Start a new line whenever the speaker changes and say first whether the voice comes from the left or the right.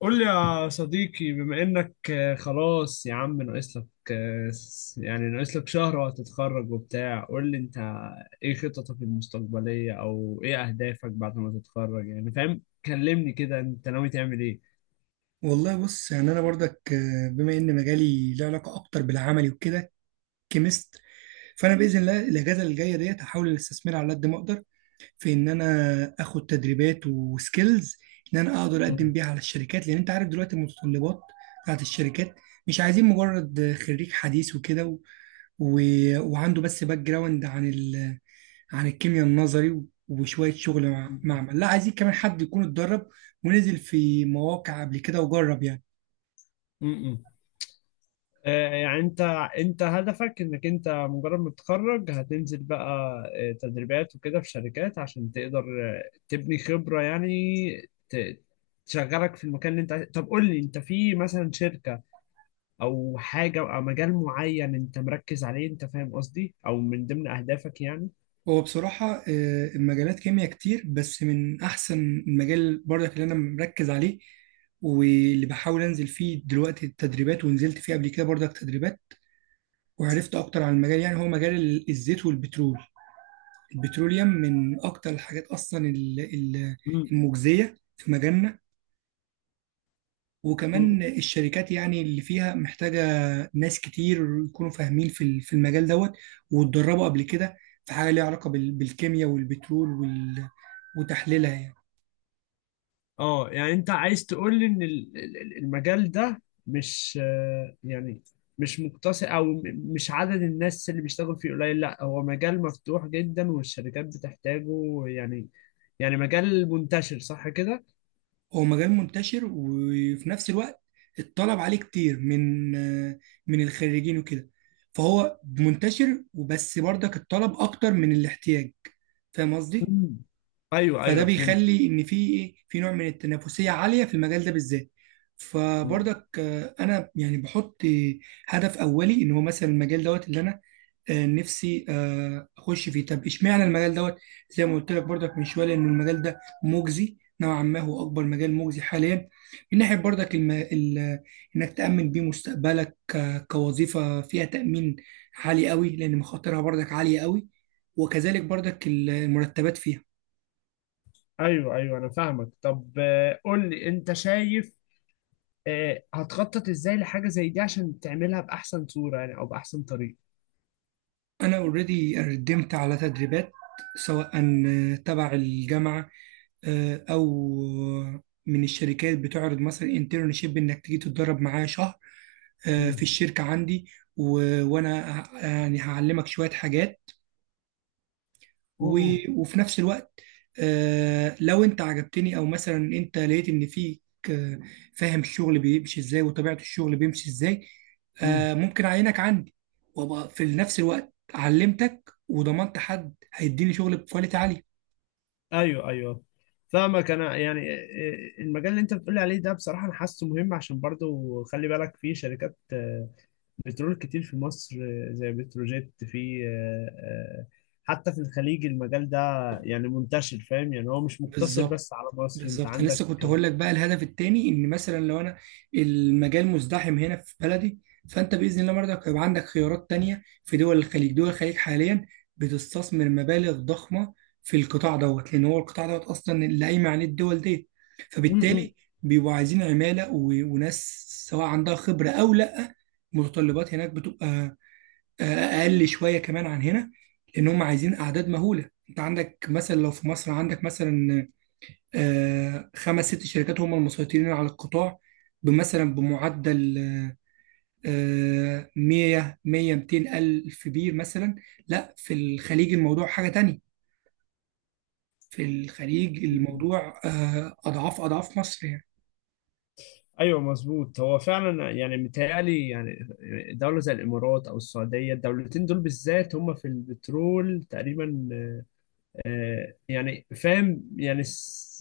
left: قول لي يا صديقي بما انك خلاص يا عم ناقص لك يعني ناقص لك شهر وهتتخرج وبتاع. قول لي انت ايه خططك المستقبلية او ايه اهدافك بعد ما تتخرج؟ يعني فاهم، كلمني كده انت ناوي تعمل ايه؟
right: والله، بص يعني انا برضك، بما ان مجالي له علاقه اكتر بالعملي وكده، كيمست. فانا باذن الله الاجازه اللي جايه ديت هحاول ان استثمرها على قد ما اقدر، في ان انا اخد تدريبات وسكيلز ان انا اقدر اقدم
left: م-
right: بيها على الشركات، لان انت عارف دلوقتي المتطلبات بتاعت الشركات مش عايزين مجرد خريج حديث وكده، و... وعنده بس باك جراوند عن عن الكيمياء النظري، وشويه شغل معمل. لا، عايزين كمان حد يكون اتدرب ونزل في مواقع قبل كده وجرب يعني.
left: م- م- يعني انت هدفك انك انت مجرد ما تتخرج هتنزل بقى تدريبات وكده في شركات عشان تقدر تبني خبرة يعني ت- تشغلك في المكان اللي انت عايز. طب قول لي انت في مثلا شركة او حاجة او مجال معين انت مركز عليه؟ انت فاهم قصدي، او من ضمن اهدافك يعني.
right: هو بصراحة، المجالات كيمياء كتير، بس من أحسن المجال برضك اللي أنا مركز عليه واللي بحاول أنزل فيه دلوقتي التدريبات، ونزلت فيه قبل كده برضك تدريبات وعرفت أكتر عن المجال، يعني هو مجال الزيت والبترول. البتروليوم من أكتر الحاجات أصلا المجزية في مجالنا،
left: مم.
right: وكمان الشركات يعني اللي فيها محتاجة ناس كتير يكونوا فاهمين في في المجال دوت، واتدربوا قبل كده في حاجه ليها علاقه بالكيمياء والبترول وتحليلها يعني.
left: اه يعني انت عايز تقول لي ان المجال ده مش يعني مش مقتصر او مش عدد الناس اللي بيشتغل فيه قليل، لا هو مجال مفتوح جدا والشركات بتحتاجه يعني. يعني مجال منتشر صح كده؟
right: هو مجال منتشر، وفي نفس الوقت الطلب عليه كتير من من الخريجين وكده، فهو منتشر، وبس برضك الطلب اكتر من الاحتياج. فاهم قصدي؟
left: مم. ايوه
right: فده
left: ايوه فهمت.
right: بيخلي ان في ايه، في نوع من التنافسيه عاليه في المجال ده بالذات.
left: مم.
right: فبرضك، انا يعني بحط هدف اولي ان هو مثلا المجال دوت اللي انا نفسي اخش فيه. طب اشمعنى المجال دوت؟ زي ما قلت لك برضك من شويه، ان المجال ده مجزي نوعا ما، هو اكبر مجال مجزي حاليا من ناحيه برضك انك تامن بيه مستقبلك كوظيفه فيها تامين عالي قوي، لان مخاطرها برضك عاليه قوي، وكذلك برضك المرتبات فيها.
left: ايوه ايوه انا فاهمك. طب قول لي انت شايف هتخطط ازاي لحاجه زي دي عشان تعملها باحسن صوره يعني او باحسن طريقه؟
right: انا اوريدي قدمت على تدريبات، سواء تبع الجامعه او من الشركات بتعرض مثلا انترنشيب، انك تيجي تتدرب معايا شهر في
left: مم.
right: الشركه عندي، وانا يعني هعلمك شويه حاجات و...
left: اوه.
right: وفي نفس الوقت، لو انت عجبتني او مثلا انت لقيت ان فيك، آه، فاهم الشغل بيمشي ازاي وطبيعة الشغل بيمشي ازاي،
left: مم.
right: ممكن اعينك عندي، وابقى في نفس الوقت علمتك وضمنت حد هيديني شغل بكواليتي عالية.
left: ايوه ايوه فاهمك انا. يعني إيه، المجال اللي انت بتقول عليه ده بصراحه انا حاسه مهم، عشان برضو خلي بالك في شركات بترول كتير في مصر، زي بتروجيت، في حتى في الخليج المجال ده يعني منتشر. فاهم يعني هو مش مقتصر
right: بالظبط،
left: بس على مصر، انت
right: بالظبط. انا لسه
left: عندك
right: كنت هقول لك بقى، الهدف التاني ان مثلا لو انا المجال مزدحم هنا في بلدي، فانت باذن الله برضك هيبقى عندك خيارات تانية في دول الخليج. دول الخليج حاليا بتستثمر مبالغ ضخمه في القطاع دوت، لان هو القطاع دوت اصلا اللي قايمه عليه الدول ديت،
left: م- م.
right: فبالتالي بيبقوا عايزين عماله وناس، سواء عندها خبره او لا. متطلبات هناك بتبقى اقل شويه كمان عن هنا، لان هم عايزين اعداد مهوله. انت عندك مثلا لو في مصر، عندك مثلا خمس ست شركات هم المسيطرين على القطاع، بمعدل 100 100 200 ألف بير مثلا. لا، في الخليج الموضوع حاجة تانية، في الخليج الموضوع أضعاف أضعاف مصر يعني.
left: ايوه مظبوط. هو فعلا يعني متهيألي يعني دوله زي الامارات او السعوديه، الدولتين دول بالذات هم في البترول تقريبا يعني فاهم يعني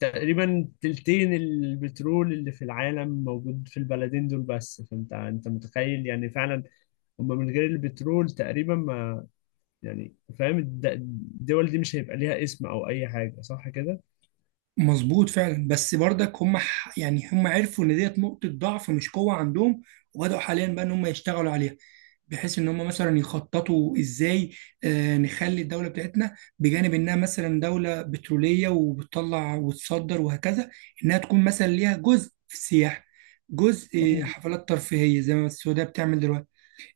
left: تقريبا تلتين البترول اللي في العالم موجود في البلدين دول بس. فانت انت متخيل يعني فعلا هم من غير البترول تقريبا ما يعني. فاهم الدول دي مش هيبقى ليها اسم او اي حاجة صح كده؟
right: مظبوط فعلا، بس برضك هم يعني هم عرفوا ان ديت نقطة ضعف مش قوة عندهم، وبدأوا حاليا بقى ان هم يشتغلوا عليها، بحيث ان هم مثلا يخططوا ازاي نخلي الدولة بتاعتنا، بجانب انها مثلا دولة بترولية وبتطلع وتصدر وهكذا، انها تكون مثلا ليها جزء في السياحة، جزء
left: مم.
right: حفلات ترفيهية زي ما السعودية بتعمل دلوقتي.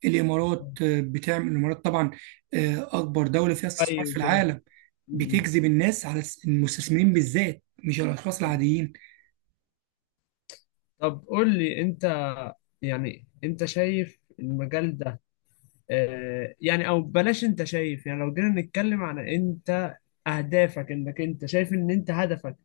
right: الامارات بتعمل، الامارات طبعا اكبر دوله فيها استثمار في
left: ايوه كده.
right: العالم،
left: مم.
right: بتجذب الناس على المستثمرين بالذات، مش الاشخاص العاديين.
left: طب قول لي انت، يعني انت شايف المجال ده يعني او بلاش. انت شايف يعني لو جينا نتكلم عن انت اهدافك، انك انت شايف ان انت هدفك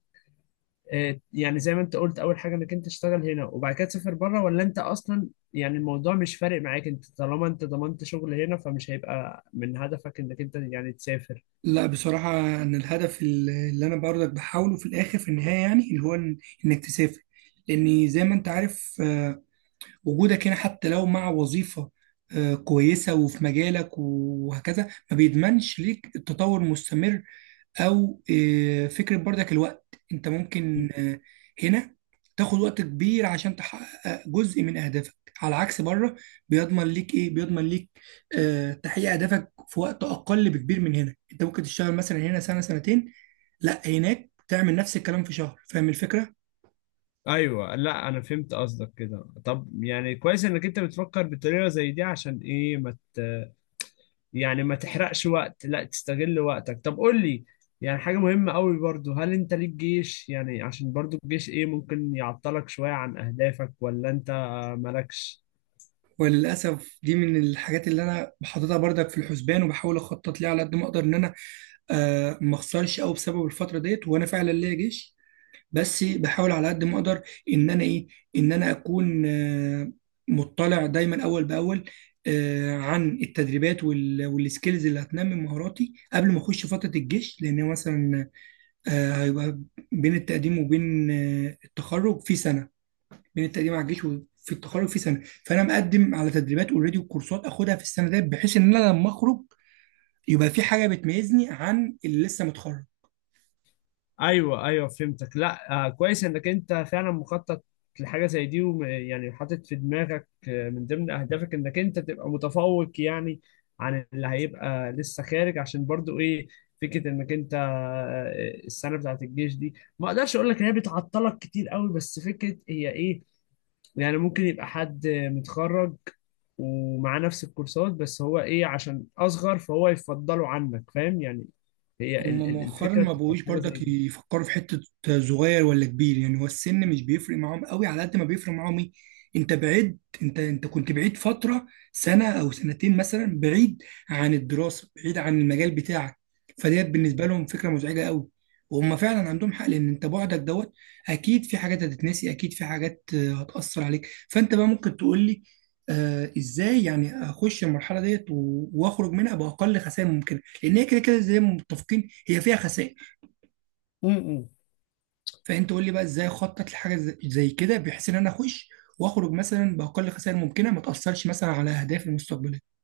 left: يعني زي ما انت قلت اول حاجه انك انت تشتغل هنا وبعد كده تسافر بره، ولا انت اصلا يعني الموضوع مش فارق معاك انت طالما انت ضمنت شغل هنا فمش هيبقى من هدفك انك انت يعني تسافر؟
right: لا، بصراحه انا الهدف اللي انا برضك بحاوله في الاخر في النهايه، يعني اللي هو انك تسافر، لان زي ما انت عارف وجودك هنا حتى لو مع وظيفه كويسه وفي مجالك وهكذا، ما بيضمنش ليك التطور المستمر، او فكره برضك الوقت. انت ممكن هنا تاخد وقت كبير عشان تحقق جزء من اهدافك، على عكس بره بيضمن ليك ايه، بيضمن ليك تحقيق اهدافك في وقت اقل بكبير من هنا. انت ممكن تشتغل مثلا هنا سنه سنتين، لا، هناك تعمل نفس الكلام في شهر. فاهم الفكره؟
left: ايوه لا انا فهمت قصدك كده. طب يعني كويس انك انت بتفكر بطريقه زي دي عشان ايه ما مت... يعني ما تحرقش وقت، لا تستغل وقتك. طب قول لي يعني حاجه مهمه قوي برضو، هل انت ليك جيش؟ يعني عشان برضو الجيش ايه ممكن يعطلك شويه عن اهدافك، ولا انت مالكش؟
right: وللاسف دي من الحاجات اللي انا بحطها برضك في الحسبان، وبحاول اخطط ليها على قد ما اقدر ان انا ما اخسرش قوي بسبب الفتره ديت، وانا فعلا ليا جيش. بس بحاول على قد ما اقدر ان انا ايه، ان انا اكون مطلع دايما اول باول عن التدريبات والسكيلز اللي هتنمي مهاراتي قبل ما اخش فتره الجيش. لان هو مثلا هيبقى بين التقديم وبين التخرج في سنه، بين التقديم على الجيش وفي التخرج في سنه، فانا مقدم على تدريبات اوريدي وكورسات اخدها في السنه ديت، بحيث ان انا لما اخرج يبقى في حاجه بتميزني عن اللي لسه متخرج.
left: ايوه ايوه فهمتك. لا آه كويس انك انت فعلا مخطط لحاجه زي دي، ويعني حاطط في دماغك من ضمن اهدافك انك انت تبقى متفوق يعني عن اللي هيبقى لسه خارج، عشان برضو ايه فكره انك انت السنه بتاعت الجيش دي ما اقدرش اقول لك ان هي بتعطلك كتير قوي بس فكره هي ايه. يعني ممكن يبقى حد متخرج ومعاه نفس الكورسات بس هو ايه عشان اصغر فهو يفضله عنك فاهم يعني. هي
right: هم مؤخرا
left: الفكره
right: ما
left: بتبقى في
right: بقوش
left: حاجه زي
right: برضك
left: دي.
right: يفكروا في حتة صغير ولا كبير، يعني هو السن مش بيفرق معاهم قوي على قد ما بيفرق معاهم ايه، انت بعيد، انت كنت بعيد فترة سنة او سنتين مثلا، بعيد عن الدراسة، بعيد عن المجال بتاعك، فديت بالنسبة لهم فكرة مزعجة قوي. وهم فعلا عندهم حق، لان انت بعدك دوت اكيد في حاجات هتتنسي، اكيد في حاجات هتأثر عليك. فانت بقى ممكن تقول لي ازاي يعني اخش المرحلة ديت واخرج منها باقل خسائر ممكنة، لان هي كده كده زي ما متفقين، هي فيها خسائر.
left: م- م.
right: فانت قول لي بقى ازاي اخطط لحاجه زي كده، بحيث ان انا اخش واخرج مثلا باقل خسائر ممكنه، ما تاثرش مثلا على اهدافي المستقبليه.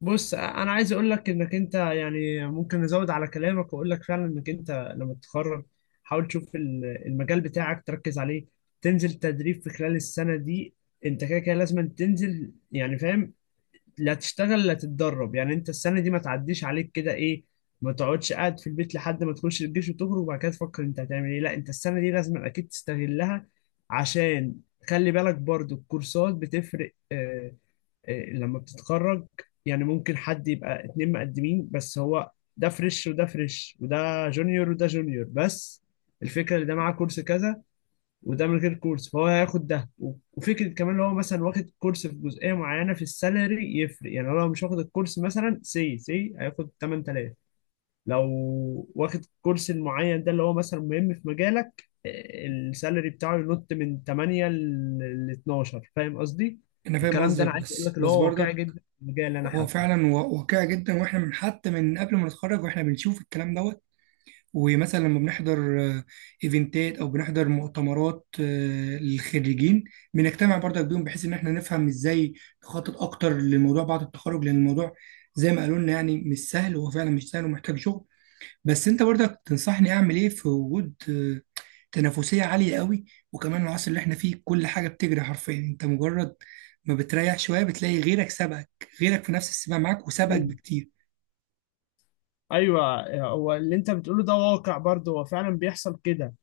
left: بص انا عايز اقول لك انك انت يعني ممكن نزود على كلامك واقول لك فعلا انك انت لما تتخرج حاول تشوف المجال بتاعك تركز عليه، تنزل تدريب في خلال السنة دي. انت كده كده لازم تنزل يعني فاهم، لا تشتغل لا تتدرب. يعني انت السنة دي ما تعديش عليك كده ايه، ما تقعدش قاعد في البيت لحد ما تخش الجيش وتخرج وبعد كده تفكر انت هتعمل ايه. لا انت السنة دي لازم اكيد تستغلها عشان خلي بالك برضو الكورسات بتفرق إيه، لما بتتخرج. يعني ممكن حد يبقى اتنين مقدمين بس هو ده فريش وده فريش وده جونيور وده جونيور، بس الفكرة اللي ده معاه كورس كذا وده من غير كورس فهو هياخد ده. وفكرة كمان لو هو مثلا واخد كورس في جزئية معينة في السالري يفرق. يعني لو هو مش واخد الكورس مثلا سي سي هياخد 8000، لو واخد كورس معين ده اللي هو مثلا مهم في مجالك السالري بتاعه ينط من 8 ل 12. فاهم قصدي؟
right: انا فاهم
left: الكلام ده
right: قصدك،
left: انا عايز اقول لك
right: بس
left: اللي
right: بس
left: هو واقعي
right: برضك
left: جدا في المجال، انا
right: هو
left: حتى.
right: فعلا واقعي جدا، واحنا من حتى من قبل ما نتخرج واحنا بنشوف الكلام دوت. ومثلا لما بنحضر ايفنتات، او بنحضر مؤتمرات للخريجين، بنجتمع برضك بيهم بحيث ان احنا نفهم ازاي نخطط اكتر للموضوع بعد التخرج، لان الموضوع زي ما قالوا لنا يعني مش سهل، هو فعلا مش سهل ومحتاج شغل. بس انت برضك تنصحني اعمل ايه في وجود تنافسية عالية قوي، وكمان العصر اللي احنا فيه كل حاجة بتجري حرفيا، انت مجرد ما بتريح شوية بتلاقي غيرك سبقك، غيرك في نفس السباق معاك وسبقك
left: مم.
right: بكتير.
left: ايوه هو اللي انت بتقوله ده واقع برضه، هو فعلا بيحصل كده.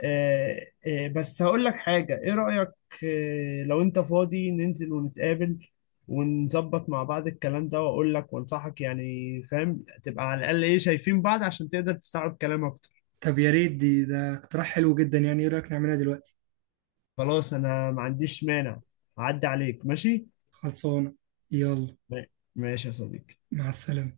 left: بس هقول لك حاجه، ايه رايك لو انت فاضي ننزل ونتقابل ونظبط مع بعض الكلام ده واقول لك وانصحك يعني فاهم، تبقى على الاقل ايه شايفين بعض عشان تقدر تستوعب كلام اكتر؟
right: طب يا ريت، ده اقتراح حلو جدا، يعني ايه رأيك نعملها دلوقتي؟
left: خلاص انا ما عنديش مانع. اعدي عليك ماشي.
right: خلصانة، يلا.
left: ما- ماشي يا صديقي.
right: مع السلامة.